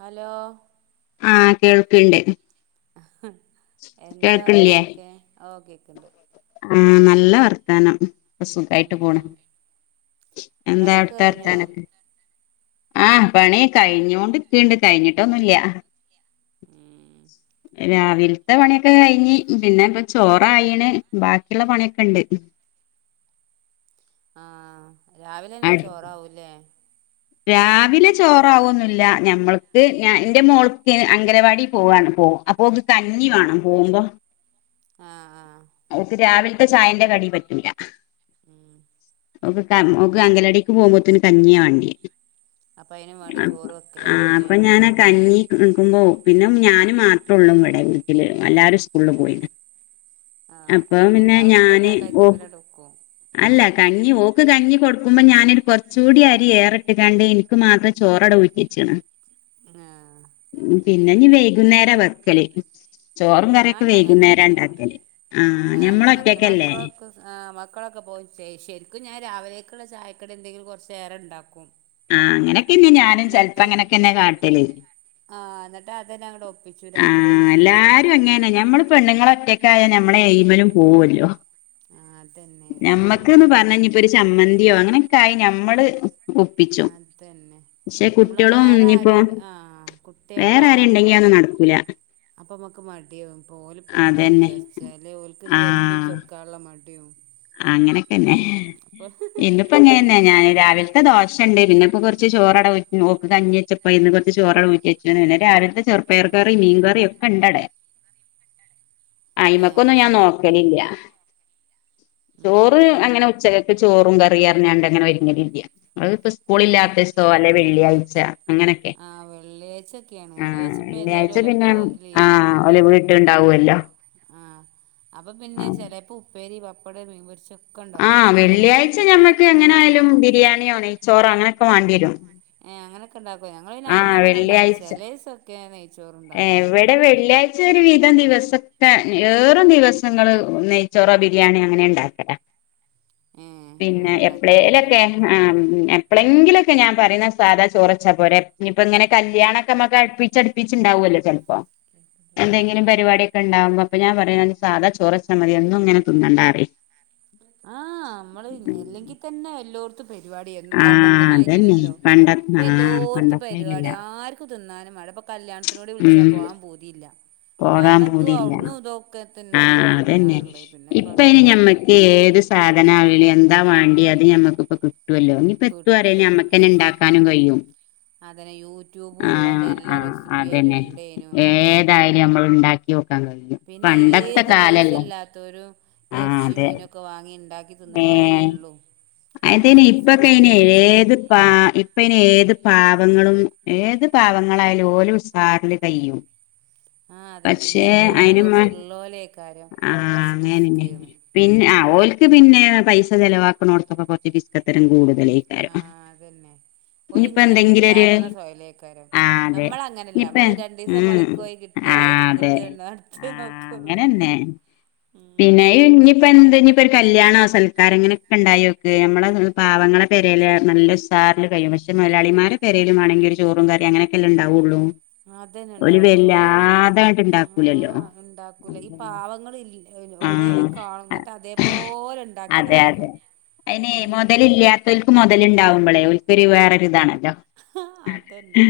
Hello ആഹ് കേൾക്ണ്ട് എന്താ കേൾക്ക്ണില്ലേ വർത്താനൊക്കെ ഓഹ് കേക്ണ്ട് ആഹ് നല്ല വർത്താനം സുഖായിട്ട് ഉം പോണ് എന്താ പണിയൊക്കെ അവിടുത്തെ കഴിഞ്ഞോ വർത്താനൊക്കെ ആഹ് പണി കഴിഞ്ഞൊണ്ട്ക്ണ്ട് കഴിഞ്ഞിട്ടൊന്നുല്ല ഉം രാവിൽത്തെ പണിയൊക്കെ കഴിഞ്ഞ് പിന്നെ ഇപ്പ ചോറായിണ് ബാക്കിയുള്ള പണിയൊക്കെ ഉണ്ട് ആഹ് രാവിലെന്നെ അട് ചോറാവൂലേ രാവിലെ ചോറാവൊന്നുല്ല ഞമ്മക്ക് ഞാ എന്റെ മോൾക്ക് അംഗനവാടി പോവണ് പോ അപ്പൊക് കഞ്ഞി വേണം പോകുമ്പോ ആഹ് ആഹ് ഓക്ക് രാവിൽത്തെ ചായന്റെ കടി പറ്റൂല്ല ഉം ഒക് കം ഒക് അങ്കലവാടിക്ക് പോകുമ്പോത് ന് കഞ്ഞിയാ വാണ്ടേ അപ്പൊ അയിന് വേണ്ടി അഹ് ചോറ് ആഹ് വെക്കലായിരിക്കുംല്ലേ അപ്പൊ ഞാനാകഞ്ഞി നിക്കുമ്പോ പിന്നെ ഞാൻ മാത്രേ ഉള്ളൂ ഇവിടെ വീട്ടില് എല്ലാരും സ്കൂള് പോയി ആഹ് അപ്പൊ പിന്നെ ഞാൻ ഉച്ചക്ക് ഞാന് ആ ഓ കഞ്ഞിമലാണ്ട് വെക്കും അല്ല കഞ്ഞി ഓക്ക് കഞ്ഞി കൊടുക്കുമ്പോ ഞാനൊരു കൊറച്ചുകൂടി അരി ഏറട്ട് കാണ്ട് ഇൻ ക്ക് മാത്രം ചോറട ഊറ്റ്യച്ചീണ് ആഹ് ഉം പിന്നെ ഞ് വൈകുന്നേര വെക്കല് ചോറും കറിയൊക്കെ വൈകുന്നേരണ്ടാക്കല് മാനു അങ്ങൻത്തെന്നെ മക്കളൊക്കെ സ് ആഹ് മക്കളൊക്കെ പോയിൻ ശേഷ ശരിക്കും ഞാൻ രാവിലേക്കുള്ള ചായക്കടി എന്തെങ്കിലു കുറച് ഏറെ ണ്ടാക്കു ആഹ് അങ്ങനൊക്കന്നെ ഞാനും ചെലപ്പോ അങ്ങനൊക്കെന്നെ കാട്ടല് ആഹ് ന്നട്ട് അതന്നെ അങ്ങടെ ഒപ്പിച്ചു രാത്രിയരെ ക്യു അങ്ങനെ നമ്മൾ പെണ്ണുങ്ങള ഒറ്റക്കായ ഞമ്മളെ എയി്മലും പോവുഎല്ലോ ആഹ് അതന്നെ ഇതോര് പറഞ്ഞ ഇനിയിപ്പോ ഒരു ചമ്മന്തിയോ അങ്ങനെയൊക്കെ ആയി ഞമ്മള് ഒപ്പിച്ചും അതന്നെ പക്ഷെ അമ്മള് കുട്ടികളും വേറെ ഇനിയിപ്പോ ആരെലു ആഹ് കുട്ട്യേളോ വേറെ ആരും ഉണ്ടെങ്കി അതൊന്നും നടക്കൂല അപ്പൊമ്മക്ക് മഡ്യാഉം പ്പോലിപ്പ എന്താ അതന്നെ വിചാരിച്ചാല് ഓൽക്ക്ത് ആഹ് വലമ്പിച്ചടുക്കാനുള്ള മടിയും അങ്ങനൊക്കെന്നെ ഉം അപ്പൊ ഇന്നിപ്പോ അത് എങ്ങനന്നെ ഞാൻ വിചാരിച്ച് രാവിൽ ത്തെ ദോശണ്ട് പിന്നെപ്പൊ കുറച്ച് ചോറോട ഊ ഓക് കഞ്ഞിച്ചപ്പോ ഇന്ന് കുറച്ച് ചോറോട ഊറ്റെച്ണ് ല്ലേ രാവിൽത്തെ ചെറുപ്പയർ ആ കറി മീൻകറി ഒക്കെ ഇണ്ടട ഏ അത് ആയിമക്കൊന്നും ഞാൻ ശരി നോക്കലില്ല ചോറ് ഉം അങ്ങനെ ഉച്ചക്കത്ത ചോറും ക റിഅർഞ്ഞാണ്ട്ങ്ങനെ ഒര്ങ്ങലില്ല അഹ് പ ഉം സ്കൂളില്ലാത്തസ്ത്തോ അല്ലെവെള്ളിയാഴ്ച അങ്ങനെ ക്കെ ആ വെള്ളിയാഴ്ചൊക്കെയാണ് ആഹ് ഇപ്പ ഏതായാലും വെള്ളിയാഴ്ച ഓലെ പിന്നെ ഇപ്പ ആഹ് ഓല് വീ ട്ട് ഉണ്ടാവോല്ലോ ആഹ് അപ്പൊ പിന്നെ ചെലേപ്പോ ഉപ്പേരി പപ്പട മീൻപൊരിച്ചോ ആഹ് വെള്ളിയാഴ്ച ഞമ്മക്ക് ആ എങ്ങനെ ആയാലും ബിരിയാണി യോനെയ്ചോറോ അങ്ങനെക്കെ വാണ്ടി വരും ഏഹ് അങ്ങനെക്കെ ഉണ്ടാക്കോ ഞങ്ങള് പിന്നെ അങ്ങനെന്നും ഉണ്ടാക്കുല വെള്ളിയാഴ്ച ചിലേസൊക്കെ നെയ്ച്ചോറ് ഉണ്ടാക്കും ടെ വെള്ളിയാ ച്ച ഒരു വിധം ദിവസക്ക ഏറും ദിവസങ്ങള് നെയ്ച്ചോറോ ബിരിയാണി അങ്ങനെ ഉണ്ടാക്കല ഏ പിന്നെ അങ്ങനെ ഉണ്ടാക്കലല്ലേ എപ്പളേലൊക്കെ ആഹ് എപ്പളെങ്കിലൊക്കെ ഞാൻ പറയുന്ന സാധാ ചോറച്ചാ പോരെ ഇപ്പ ഇങ്ങനെ കല്യാണ ക്കെമ്മക്ക് അടുപ്പിച്ചടുപ്പിച്ച് ഉണ്ടാവൊല്ലോ ചെൽപ്പോ എന്തെങ്കിലും പരിപാടി ക്കെണ്ടാവുമ്പോ അപ്പൊ ഞാൻ പറുന്നത് സാധാ ചോറച്ചാ മതി എന്നുംങ്ങനെ തിന്നണ്ടാറി ആഹ് നമ്മള്ന്നെ അല്ലെങ്കി തന്നെ എല്ലോട് ത്ത്പരിപാടിയരുന്നു പണ്ടത്തെ ആഹ് അതന്നെ മാരിയല്ലല്ലോ പണ്ട ഇപ്പ ആഹ് എല്ലോർത്ത് പണ്ടത്തെരില്ല പരിപാടി ആർ ക്ക് തിന്നാനും വേണ്ട ഇപ്പോ കല്യാണത്തിനോട് ഉം വിളിച്ചാൽ പോകാൻ പുതിയില്ല പോകാൻ കാരണം ഇത് പൂതില്ല അവിടുന്ന് ഇതോക്കെ തിന്ന ആഹ് അതന്നെ തിന്നാനുള്ളേ പിന്നെ ഇപ്പം ഇപ്പ ഇനി അങ്ങനെ ഞമ്മക്ക് ഏത് സാധന എന്താ വേണ്ടിയത് അത് നമ്മക്ക്പ്പ കിട്ടുവല്ലോ ഇനിയിപ്പോ എത്ത അറിയാല്ലോ കിട്ടും ഞമ്മക്കന്നെ ഉണ്ടാക്കാനും കഴിയും അതന്നെ യൂട്യൂബും ഉള്ളോണ്ട് ആഹ് ആ എല്ലാ റെസിപ്പിയും അതന്നെ അതിലുണ്ടേനു ഏ ഏതായല് നമ്മൾണ്ടാക്കി നോക്കിക്കാന് പറഞ്ഞ് പിന്നെ ഏത് പൈസ ഇല്ലാത്തെരു ആഹ് യസ് യും അതെ മീനൊക്കെ വാങ്ങി ഉണ്ടാക്കി തിന്നണോര്ന്നെ ഉള്ളൂ നമ്മൾ അതന്നെ മുസ്ലിംസ് ഇപ്പക്കഅങ്ങനെഏ പ്രത്യേകിച്ചും ത് പാ ഇപ്പ ഇനി ഏത് പാവങ്ങളും ഏത് പാവങ്ങളായാലും ഓല ഉസാറിൽ കയും ആ അതന്നെ പിന്നെ പക്ഷേ എനിക്ക് തോന്നണ അയിന്മ്മ കുറച്ച് ഉള്ളോലേക്കാരം ആഹ് കുറച്ച് അങ്ങാനന്നെ പിസ്ക്ന്ന് പിന്നെ ആ ഓലക്ക് പിന്നെ പൈസ ചെലവാക്കണോടത്തൊക്കെ കുറച്ച് പിസ്ക്കത്തരം കൂടും ആഹ് അതന്നെ ഓല ഇനിയിപ്പോ ഇങ്ങനെ എന്തെങ്കിലും ഒരു ഉണ്ടാക്കണ സ്വയലേക്കാരം ആ അതെ നമ്മള അങ്ങനെയല്ല ഇനിപ്പ നമ്മള് രണ്ട ദിവസം ഉം പണിക്കയി കിട്ട ആ അതെ ട്ടഅതത്തിന്നിട്ട് എന്നെ ആ അടുത്തേ നോക്കള്ളൂ അങ്ങനെന്നെ ഉം ഇപ്പൊ എന്ത ഇപ്പോ കല്യാണ സൽക്കാരങ്ങളൊക്കെ ഉണ്ടായോ നമ്മള പാവങ്ങളെ പേരേല് നല്ല ഉസാറിൽ കഴിയും പക്ഷെ മുയലാളിമാരെടെ പരല് വണമെങ്കിൽ ഒരു ചോറും കറി അങ്ങനെ ല്ല ഉണ്ടാവുള്ളൂ അതന്നെ ഓല് ഇണ്ടാവുള്ളൂല് വല്ലാതെ അങ്ങട്ട് ഇണ്ടാക്കൂലല്ലോ ആഹ് ഇണ്ടാക്കൂല ഈ പാവങ്ങളല്ല ഇവിടെ കാണും ആ എന്നിട്ട് അതേപോലെ ഉണ്ടാക്കി അതെ നടക്കും ഉം ഒൽക്ക് മുതലുണ്ടാവുമ്പോളേ ഒൽക്കവേറൊ ഒരിതാണല്ലോ ആ അതന്നെ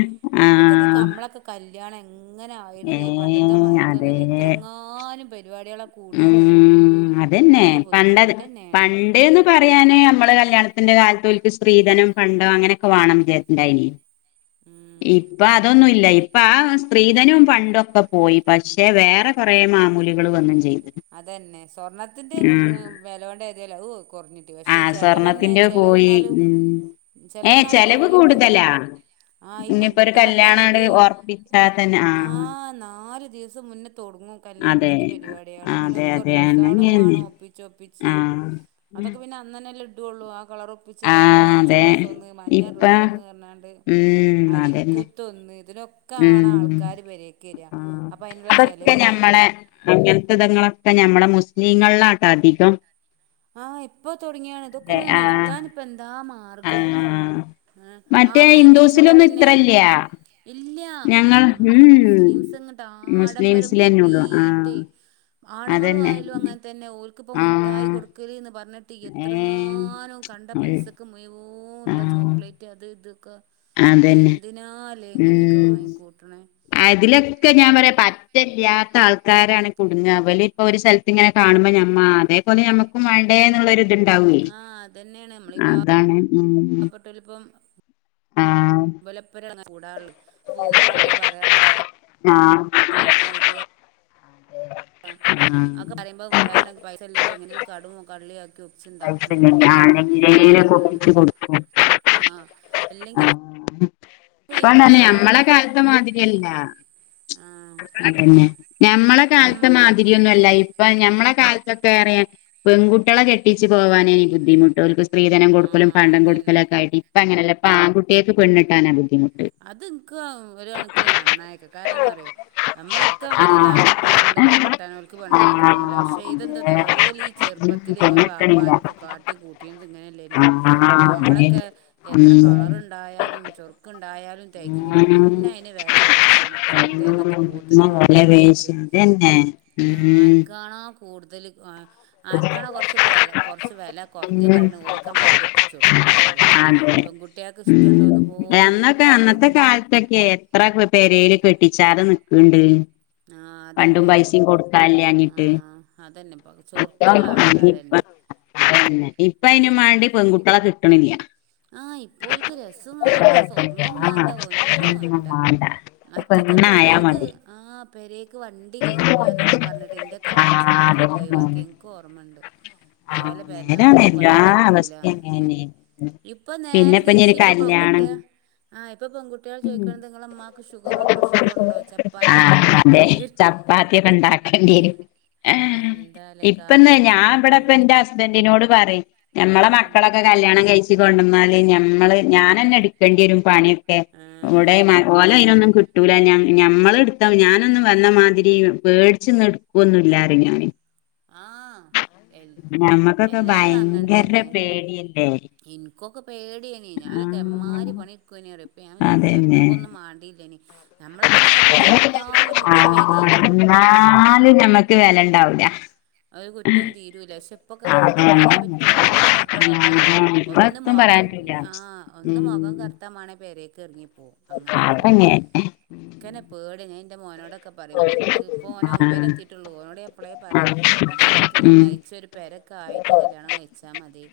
ഇപ്പ തന്നെ കമ്മളൊക്കെ കല്യാണം എ എങ്ങനെ ആയിണില്ലേ ഏ പണ്ടത്തെ അതെ മാര്ക്കുംന്നല്ല എത്രങ്ങാനും പരിപാടികളൊ ഉം അതന്നെ പണ്ടത് ബുദ്ധിമുട്ടെന്നേണ് പണ്ട് ന്ന് പറയാന് നമ്മള് കല്യാണത്തിന്റെ കാലത്തോൽക്ക് സ്ത്രീധനം പണ്ടം അങ്ങനെയൊക്കെ വേണം വിജാരിക്കണ്ടായിനി ഉം ഇപ്പൊ അതൊന്നുമല്ല ഇപ്പൊ ആ സ്ത്രീധനവും പണ്ടൊക്കെ പോയി പക്ഷെ വേറെ കുറെമാമൂലി കളവന്ന് ചെയ്ത് അതന്നെ സ്വർണത്തിന്റെ ഉം വിലകൊണ്ട ഏതല്ല ഓ കുറഞ്ഞി ആ പക്ഷെ ചെലവന്നെ സ്വർണത്തിന്റെ ചെലവ പോയി എന്നാലും ഉം ചെലവ ഏ എന്നാലും ചെലവ് കുറണിലിപ്പ് കൂടുതലാ ആഹ് ഈ ഇനിയിപ്പോ ഒരു കല്യാണാണ്ട് പെൺകുട്ടികൾക്കാണെങ്കി ഒറപ്പിച്ചാ തന്നെ ആഹ് നാല് ദിവസം മുന്നേ തൊടങ്ങും അതെ കല്യാണത്തിന്റെ പരിപാടികള് അതെ അതിനൊക്കെ അതെ ഡ്രസ്സ ആളും അങ്ങനെന്നെ വേണം ഒപ്പിച്ച് ഒപ്പിച്ച് ആഹ് അതൊക്കെ പിന്നെ അന്നനെ ലഡ് ഉള്ളൂ ആ കളർ ഒപ്പിച്ച എടുക്കുന്ന പ ആഹ് പച്ച അതെ ഡ്രസ്സ് ഒന്ന് മഞ്ഞ ഇപ്പ ഡ്രസ്സ് ഒന്ന് പറഞ്ഞാണ്ട് ഉം അതന്നെ അരിക്കുത്തൊന്ന് ഇതിലൊ ഒക്കെ ആണ ഉം ആൾക്കാര് പെരേക്കര ആഹ് അപ്പംഅതിനുള്ള അതൊക്കെ ചെലവ് ഞമ്മളെ വേറെയും അങ്ങനത്തെ ഇതങ്ങളൊക്കെ ഞമ്മുടെ മുസ്ലിങ്ങളിലാട്ട അധികം ആഹ് ഇപ്പൊ തുടങ്ങിയാണ് ഇതൊക്കെ അതെ ഒന്ന് ആഹ് നിർത്താൻ ഇപ്പൊ എന്താ മാ മാർഗം എന്നാ ആഹ് ഏഹ് മറ്റേ ആണുങ്ങൾക്കും ഹിന്ദൂസിലൊന്നും ചെലവെന്നെ ഇത്രല്ല ഇല്ല ഞങ്ങൾ അമ്മൾ ഉം മുസ്ലിംസ് ങ്ങട്ട ആഡംബരം മുസ്ലിംസിലന്നെ ഉള്ളു ആഹ് കൂടിട്ടേ ആണുങ്ങളും അതന്നെ ആയാലും അങ്ങനെ തന്നെ ഓക്കിപ്പ മുട്ടായി ആഹ് കൊടുക്കലന്ന് പറഞ്ഞിട്ട് എത്രങ്ങാനും കണ്ട ഏഹ് പൈസക്ക് മുയുവും ഇള്ള ആഹ് ചോക്ലേറ്റ് അത് ഇത് ഒക്കെ ലെ അതന്നെ എന്തിനാ ല്ലേ ഇങ്ങനെയൊക്കെ ഉം വാങ്ങി കൂട്ടണേ? അതിലൊക്കെ ഞാൻ പറയാൻ പറ്റെ ഇല്ലാത്ത ആൾക്കാ കാരാണ്കുട്ങ്ങ ഇവല്ഇപ്പൊഒരുസ്ഥലത്ത് ഇങ്ങനെ കാണുമ്പോ അതേപോലെ ഞമക്കും വേണ്ടേ എന്നുള്ള ത് ണ്ടാവേ ആഹ് അതന്നെയാണ് നമ്മളീ അതാണ് ഉം ആഹ് ഓല ഒപ്പരം കൂടല്ലേ അപ്പോ ഓല്‍ക്ക് ഓളോട് പറയാനുള്ള മടി ആഹ് എ അത് ഇത് ആക്ക [unintelligible] പറയുമ്പോൾ ഉദാഹണക്ക് പൈസ എല്ലന്തെങ്കിലോ എന്തെങ്കിലും കടോ കള്ളിയാക്കി പൈസല്ല ഞാൻ എങ്ങനെങ്കിലും അയിനുള്ള കൊപ്പിച്ച് കൊടുക്കു ആഹ് അല്ലെങ്കി ഇപ്പ ഈ ഈ മാമൂല തന്നെഞമ്മളെ കാലത്തെ മാതിരി അല്ല ആ അതന്നെ ഞമ്മളെ നം കാലത്തെ മാതിരി ഒന്നും അല്ല ഇപ്പൊ ഞമ്മളെ കാലത്തൊക്കറ പെൺകുട്യളെ കെട്ടിച്ച് പോവാനെനി ബുദ്ധിമുട്ട ഓർക് ആ അതന്നെ സ്ത്രീധനംകൊടുക്കലുംപണ്ടകൊടുക്കലൊക്ക ആയിട്ട് ഇപ്പ അങ്ങനെല്ല ഇപ്പ ആൺ കുട്ടിയേക്ക് പെണ്ണിട്ടാനാ ബുദ്ധിമുട്ട് അത് ഇൻക്ക് ഒരു കണക്ക് നന്നായിക്ക കാരണം എന്താ അറിയോ? ആഹ് നമ്മളൊക്കെപെരല്ആൺകുട്ടി ൾ പെണ്ണെട്ടാനോൽക്ക് പെണ്ണൊന്നും ആഹ് കിട്ടണില്ല പക്ഷെ ഇതന്താ അറിയോ ഓലി ചെറുപ്പ അതെ - - ത്തില ഓല പെണ്ണിട്ട്ണില്ല വാപ്പാര് ഒക്കെ കാട്ടി കൂട്ടിത് ഇങ്ങനെയല്ല നോ? അപ്പൊ ആഹ് അതെ നമ്മളൊക്കെ എത്ര ഉം കളർ ഇണ്ടായാലും ചൊറുക്ക ഇണ്ടായാലും - - തെകൂല ഉം പിന്നെ അതിന് വില പേശണം ചന്തേ ന്നട്ടം പോത്തിനെ വെല വാങ്ങണമായിരിക്ക പേശി അതന്നെ ആഹ് ഉം ആർക്കാണോ കൂടുതൽ ആർക്കാണോ കൊറച്ച്കൊല്ലകൊറച്ച് വെല കുറഞ്ഞ് ഉം പറയണ് ഒൽക്ക് ഞമ്മള് കെട്ടിച്ചു കൊടുക അതുള്ളൂനി അതെ പെൺകുട്ടിൾക്ക് ഇഷ്ടുണ്ടോന്ന് പോലു ഇപ്പ ഒക്കെ എത്ര പെരല് കെട്ടിച്ചാതെ നിക്കണ്ട് ആഹ് അതന്നെ കല്ല്യാണിട്ട് അതന്നെപ്പ ചൊറുക്കുള്ള ആൾക്കാർ തന്നെ പിന്നെ ഇപ്പ അതിന് മാണ്ടി പെൺകുട്യളെ കിട്ടണില്ല ആഹ് ഇപ്പം ഒൽക്ക് രസുംവേണ്ട സ്വർണും ആഹ് വേണ്ട ഒന്നും അതൊന്നും വേണ്ട മാണ്ട മറ്റൊക്കെ പെണ്ണായാ പെരേക്ക് മതി ആഹ് പെരേക്ക് വണ്ടി കേറൂലന്നൊക്കെ പറഞ്ഞിട്ട് എന്റെ ആഹ് എളേച്ചൻ അങ്ങനൊക്കെ ഒഴിവാക്കി അതന്നെ എനിക്ക് ഓർമ്മണ്ട് ആഹ് ഓലെ പെരന്റെ നേരാണ് മുറ്റത്തക്ക് എല്ലാ വണ്ടി അവസ്ഥയും എത്തൂലാന്ന് അങ്ങനെന്നെ ഇപ്പൊ നേരെ തിരിച്ച് പിന്നെപ്പഞ്ഞൊരു ഇപ്പ പെൺകുട്ടിയ കല്യാണം ആഹ്ഇപ്പപെകുട്ടിള്ചോ ഉം ദിക്കണതനിങ്ങള ഇമ്മാക്ക് ഷുഗറോ പ്രഷറോ ഉണ്ടോ ആഹ് ചപ്പാത്തിയൊക്കെ അതെ ഇണ്ടാക്കേണ്ടി ചപ്പാത്തിയൊക്കെ ഇണ്ടാക്കേണ്ടി വരും എന്താലേ ഇപ്പന്ന് കാലം ഞാൻ മാറിയൊരു ഇവിടെപ്പോ എന്റെ മാറ്റം ഹസ്ബൻറിനോട് പറയും. ഞമ്മളെ ഉം മക്കളൊക്കെ കല്യാണം കഴിച്ച് കൊണ്ടുവന്നാല് ഞമ്മള് ഞാനെന്നെ എടുക്കേണ്ടി വരും പണിയൊ എ മോ ആഹ് മാണം ഓലെ അയിനൊന്നും കിട്ടൂല, ഞ ഞ ഞമ്മള് എടുത്ത ഞാനൊന്നും വന്നമാതിരി പേടിച്ചിന്ന് എടുക്കൊന്നുല്ലാ പറിം ഞാന്. ആ എൽ ഞമ്മക്കൊക്കെ ഭയങ്കര പേടിയല്ലേ. ഇൻകൊക്കേ പേടിയേ നി ഞാനൊക്കെ ആഹ് എമ്മാരി പണിടുക്കേനി ഇപ്പ ഞാൻ വിചാരിച്ച അതന്നെ അത്രയ്ക്കൊന്നും മാണ്ടില്ലേനി. നമ്മളൊക്കെ അന്ന് എത്ര എടുത്താലും നമ്മുക്കൊരു വെലീല്ല, ആഹ് എന്നാലും ഞമ്മക്ക് വെല ആഹ്. ഉണ്ടാവൂല അവ കുറ്റം തീരൂല പക്ഷെ ഇപ്പൊക്കെ അങ്ങനെ എന്തേ പറയാൻ ആഹ് പറ്റോ ഒന്നേ കാട്ടാൻ പറ്റോ. ആഹ് ഒന്ന് ഇപ്പത്തും മുഖം പറയാൻ പറ്റൂല ആഹ് ഒന്ന് മുഖം ഉം കറുത്താ മാണേ പെരേക്ക് ഇറങ്ങിപ്പോവും അങ്ങനൊക്കെണ്. അതന്നെ ഇൻക്കന്നെ പേടിയാ ഞാൻ ഇന്റെ മോനോടൊ ക്കെ പറയും അൻക്ക് ഇപ്പോ ഓന് ഒമ്പതില് ആഹ് എത്തിയിട്ടുള്ളൂ, ഓനോട് ഇപ്പോളേ പറയും ഇജ്ജ് അൻക്ക് ഉം നയിച്ചൊരു പെരക്കെ ആയിട്ട് കല്യാണം കഴിച്ചാ മതി.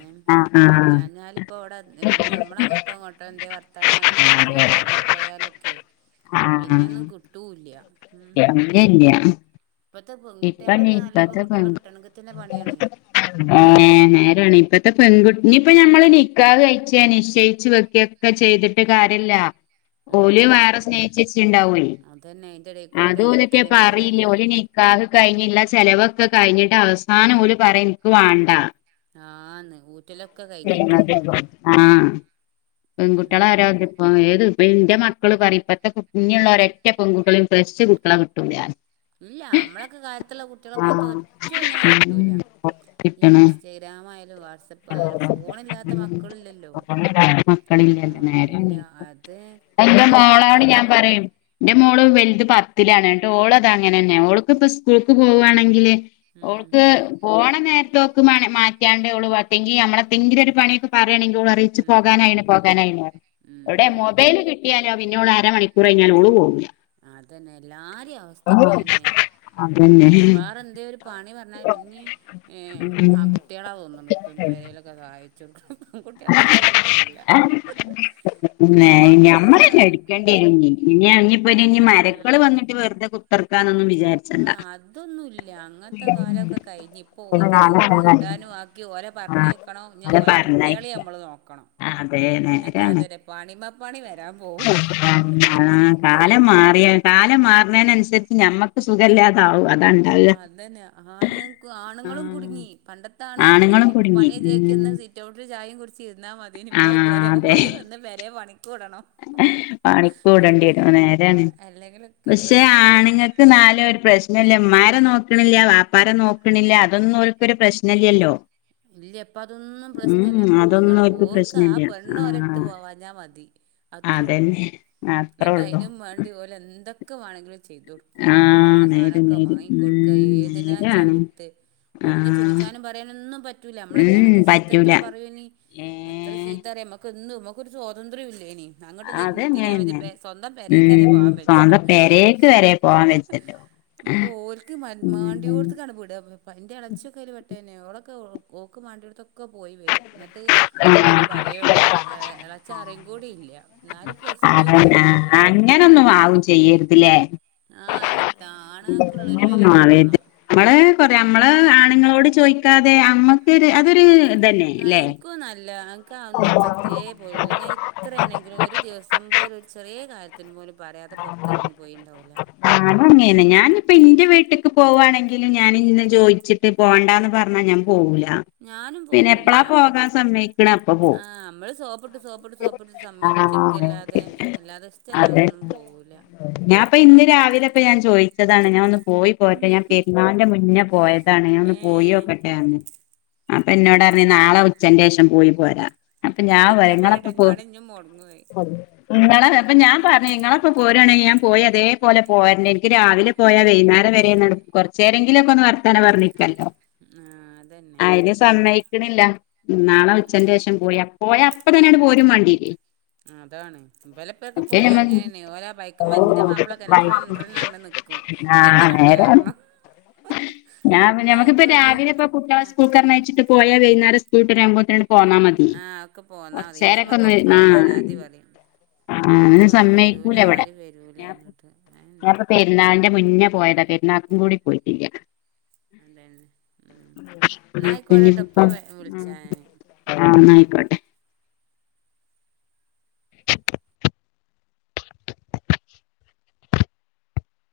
എ ആഹ് എല്ലാഞ്ഞാല് പ്പോ ഇവടെ വന്ന് നമ്മള് അങ്ങോട്ടോ ഇങ്ങോട്ടോ എന്ത് വർ വർത്താനം പറഞ്ഞ് പറ്റിലെങ്കിൽ ആഹ് എറങ്ങിപ്പോയാലൊക്കെ പിന്നെ ഒന്നും കിട്ടൂല്ല്യ. എറങ്ങില്യ ഇപ്പ നീ പെൺകുട്ടികളെന്നെ നല്ല പെൺകുട്ടികളെ ഇപ്പഞ്ഞ്'' കിട്ടണമെങ്കിൽ തന്നെ പണിയാണേ [unintelligible] ഏ നേരാണ് ഇപ്പത്തെ പെൺകുട്ടി ഇഞ്ഞ് ഇപ്പ ഞമ്മള് നിക്കാഹ് കഴിച്ചേ നിശ്ചയിച്ച് വെക്കേ. ക്കെ ചെയ്തിട്ട് കാര്യല്ല. ഓല് ഉം വേറെ സ്നേഹിച്ച് വെച്ചിട്ടാവും, അതന്നെ അതിൻ്റെ ഇടയിൽ കൂടി അത് ഓലറ്റെ അങ്ങനെയൊക്കെന്നെ പരിപാടി പറീല്യ ഓല് നിക്കാ നിക്കാഹ് കഴിഞ്ഞിള്ള ചെലവൊക്കെ കഴിഞ്ഞിട്ട് അവസാനം ഓല് പറേം എനിക്ക് വാണ്ട. ആഹ് ന്ന് ഊറ്റലൊ ആഹ് ഉം പെൺകുട്ടികളാരോ ആഹ് ഏത് ഇ ഇന്റെ മക്കള് പറയും ഇപ്പത്തെ ഇഞ്ഞ് ഉള്ള ഒരൊറ്റ പെൺകുട്ടികളേം ഫ്രഷ് കുട്ടികളെ കിട്ടൂല. ഇല്ല നമ്മളൊക്കെ കാലത്തുള്ള കുട്ടികളെ പോലത്തെ ആഹ് ഒറ്റൊന്നിനെ ഉം കിട്ടൂല ഈ കിട്ടണ ഇൻസ്റ്റ ഗ്രാമായാലും വാട്സപ്പ് പ്പായാലും ഫോണില്ലാത്ത മക്കളില്ലല്ലോ മക്കളില്ലല്ലോ ആഹ് ഇല്ല നേരെ അത് എന്റെ അതൊക്കെ മോളോട് കഴി ഞാൻ പറയും. എന്റെ മോള് വലുത് പത്തിലാണ് എന്ന്ട്ട് ഓള് അതാ അങ്ങനന്നെ ഓൾക്ക് ഇപ്പോ സ്കൂൾക്ക് പോവാണെങ്കില് ഉം ഓൾക്ക് പോണ നേരത്ത് ലോക്ക് മാറ്റിയാണ്ട് ഓള് എത്തെങ്കി നമ്മളത്തെങ്കിലും ഒരു പണിയൊക്കെ പറയണെങ്കി ഓള് പറയും ഇച്ച് ഉം പോകാനായിണ് പോകാനായിണ് എവിടെ ഉം മൊബൈല് കി കിട്ടിയാലോ പിന്നോള് അരമണിക്കൂർ കഴിഞ്ഞാലും ഓള് പോകൂല. അതെന്നെ എല്ലാരേം അവസ്ഥ ഇപ്പ അയന്നെ ഉം അതന്നെ വേറെന്തെ ഒരു പണി പറഞ്ഞാൽ പിന്നെ ഏ ആൺകുട്ടികളാ തോന്നണ് ഇപ്പം പെരെലൊക്കെ സഹായി ച്ചൊടുക്കുന്ന പെൺകുട്ടികളെ തീരെ കിട്ടണില്ല. ന്റെ മോൻ പിന്നേം ഞമ്മളന്നെ സഹായിക്കും. എടുക്കേണ്ടി വരും ഇനി അനിപ്പൊരു മരുക്കൾ ഉം വന്നിട്ട് വെറുതെ കുത്തർക്കാന്നൊന്നും വിചാരി ആ അതൊന്നുല്ല അങ്ങനത്തെ കാലക്കെ കഴിഞ്ഞ് ഇപ്പൊ ഓര്ക്ക് ചോറും വിചാരിച്ചണ്ട കൂട്ടാനും ആക്കി ഓരെ പറഞ്ഞ് ക്കണം ഇഞ്ഞ് അത് ഓലെ കുട്ടികളേം പറഞ്ഞയക്ക നമ്മള് നോക്കണം. അതെ ഇഞ്ഞൊക്കെ നേരാണ് അതന്നെ പണിമപ്പണി വരാൻ പോവും [unintelligible] കാലം മാറിയ കാലം മാറണേനസരിച്ച് ഞമ്മക്ക് സുഖല്ലാതാവും അതാണ്. അതന്നെ ആണുങ്ങക്കും ആണുങ്ങളും ആഹ് കുടുങ്ങി പണ്ടത്തെ ആണുങ്ങക്ക് ഇങ്ങനെ ആണുങ്ങളും കുടുങ്ങി പണി ഉം ചെയിക്ക്ന്ന സി സിറ്റോട്ടിൽ ചായേം കുടിച്ചിരുന്നാ മതിനി ഇപ്പോ അത് ആഹ് പോര ഓല് വന്ന് പെരെ പണിക്ക് കൂടണം. പണിക്കൂടേണ്ടി വരും ആ, നേരാണ് അല്ലെങ്കിലൊക്കെ പഷെ പ്രശ്നം തന്നെ ആണുങ്ങക്ക് ന്നാലും ഒരു പ്രശ്നില്ല ഉമ്മാരെ നോക്കണില്ല വാപ്പാരെ നോക്കണില്ല അതൊന്നും ഓല്ക്കൊരു പ്രശ്നില്ലല്ലോ. ഇല്ല ഇപ്പോ അതൊന്നും പ്രശ്നല്ല അതൊന്നും പെണ്ണുങ്ങള് ഓൽക്ക് ആ പ്രശ്നല്ല പെണ്ണ് ഓര്ട്ത്ത് ആഹ് പോവാ ഞ്ഞാ മതി അത്രുള്ളൂ അതന്നെ അത്രേ എന്നിട്ട് ഉള്ളൂ അയിനും മേണ്ടി ഓല് എന്തൊ ക്കെ വേണെങ്കിലും ചെയ്തു കൊടുക്കും ആഹ് പറയണ നേര് സാധനൊക്കെ നേര് മാങ്ങിക്കൊടുക്കും ഉം ഏതിനാച്ചാ നേരാണ് വിട്ട് ഒന്ന് ആഹ് ചോദിച്ചാനും പറയാനൊന്നും പറ്റൂല ഉം നമ്മളൊക്കാണെങ്കി ചീത്ത എത്ര പറ്റൂല പറ പറയോനി എത്ര ഏഹ് ചീത്തറിയ നമക്ക് ഒന്നും നമ്മക്കൊരു സ്വാതന്ത്ര്യം ഇല്ലേനി. അങ്ങോട്ട് തിരിയാൻ അതങ്ങനെന്നെ വയ്യ സ്വന്തം പെരേക്ക് തന്നെ ഉം പോവാൻ പറ്റോ സ്വന്തം പെരേക്ക് വരെ പോവാൻ വെച്ചല്ലോ ഇപ്പൊ ഓൽക്ക് ഉം മേണ്ടിയോട്ത്ത്ക്കാണ് വിടാ ഇപ്പയിന്റെ എളച്ചി ഒക്കെ അയൽ പെട്ടെന്നെ ഓളൊക്കെ ഓക്ക് വാണ്ടിയോടത്ത് ക്ക പോയി വരും എന്നിട്ട് ഇവടെ പറയുള്ളൂ എളച്ചൻ അറിയും കൂടില്ല ന്നാലും അങ്ങനൊന്നും ആവും ചെയ്യരുതില്ലേ ആഹ് അയിനത്താണുങ്ങൾക്കുള്ള ഒരു വെല കൊടുക്കണം അമ്മള് അമ്മള് ആണുങ്ങളോട് ചോയിക്കാതെ അമ്മ അതൊരു ഇതന്നെ ആഹ് അല്ലെ ഇൻക്കും നല്ല ഇൻക്ക് അതൊന്നും പറ്റേ പോലുല്ല ഞാൻ ഇത്രയാണെങ്കിലും ഒരു ദിവസം പോലു ഒരു ചെറിയ കാര്യ ത്തിന് പോലും പറയാതെ പുറത്തിറങ്ങി പോയിണ്ടാവൂല പോവുവാണെങ്കിൽ ഞാൻ ഇങ്ങ ചോദിച്ചിട്ട് പോണ്ടാ എന്ന് പറഞ്ഞാൽ ഞാ പോകൂല ഞാനും പോവൂല അപ്പ പോവും ആഹ് അമ്മള് സോപ്പിട്ട് സോപ്പിട്ട് സോപ്പ് സമ്മയിപ്പിച്ചെടുക്കെല്ലാതെ അല്ലാതെ അതെ ഇഷ്ടല്ലാതൊന്നും പോവൂല ഞാൻ ഇപ്പ ഇന്ന് രാവിലെ ഇപ്പൊ ഞാൻ ചോയിച്ചതാണ് ഞാൻ ഒന്ന് പോയി പോയട്ടെ ഞാൻ പെരുന്നാളിന്റെ മുന്നേ പോയതാണ് ഞാൻ ഒന്ന് പോയി ഏഹ് ഓക്കട്ടെ എന്ന് അപ്പൊ എന്നോട് പറഞ്ഞ് നാളെ ഉച്ചന്റേഷം പോയി പോരാ അപ്പൊ ഞാൻ വരാ അങ്ങനൊക്കെ ഇങ്ങളെപ്പ പറയട്ടെ ഇനി പോ വാണേ ഇഞ്ഞും മൊടങ്ങും അത് നിങ്ങളെ അപ്പൊ ഞാൻ പറഞ്ഞു നിങ്ങളപ്പോ പോരു ആണെങ്കി ഞാൻ പോയി അതേ പോലെ പോരണ് രാവിലെ പോയാ വൈന്നേരം വരെ കുറച്ചേരെങ്കിലും ഒക്കെ ഒന്ന് വർത്താനം പറഞ്ഞിരിക്കാല്ലോ ആഹ് അതന്നെ സമ്മേയ്ക്ക്‌ണില്ല നാളെ ഉം ഉച്ചന്റെഷം പോയ പോയ അപ്പ തന്നെ ഈണ്ട് പോരും മാണ്ടിയെരോയ് അതാണ് ഇവലെപൊക്കെ പോയാ അങ്ങെനെണ് ഓല് ആ ബൈക്മ്മെ ഇന്റെ മാപ്പള ഒകെ ട്രൻ ട്രൻ ന്നറഞ്ഞു നിക്കും ആഹ് അയ്ക്കെന്നെ ആണ്ട് നേരാണ് കേറണം ഞാൻ പിന്നെ ഇന്നാ നമ്മക്ക് പ്പെ ആയിക്കോട്ടെ രാവിലെ ഇപ്പ കുട്ട്യാളെ സ്കൂ ക്കറഞ്ഞയച്ചിട്ട് പോയാ വെയ്ന്നേരം സ്കൂൾ ട്ട് വരാവുമ്പോത്തിന് ആണ്ട് ആഹ് ഒക്കെ പോന്നാ മതി. ഇന്റെ മ്മക്കെ ഒന്ന് എപ്പോഴും ആഹ് പരാതി പറിം ആഹ് അങ്ങനെ ഒന്നും വരൂല സമ്മയിക്കൂല ഇവിടെ ആരും വരൂലാ ഞാൻ ർഞ്ഞിട്ട് അയെന്നെ ഞാൻപ്പ പെരുന്നാളിന്റെ മുന്നേ പോയതാ പെരുന്നാക്കും കൂടി പോയിറ്റില്ല്യ അതെന്നെ ഉം ന്നാ ആയിക്കോട്ടെ ട്ടൊ ഇപ്പം കുഞ്ഞിപ്പം വെ വിളിച്ച ആഹ് ഞാന് ആഹ് ന്നാ അയിക്കോട്ടെ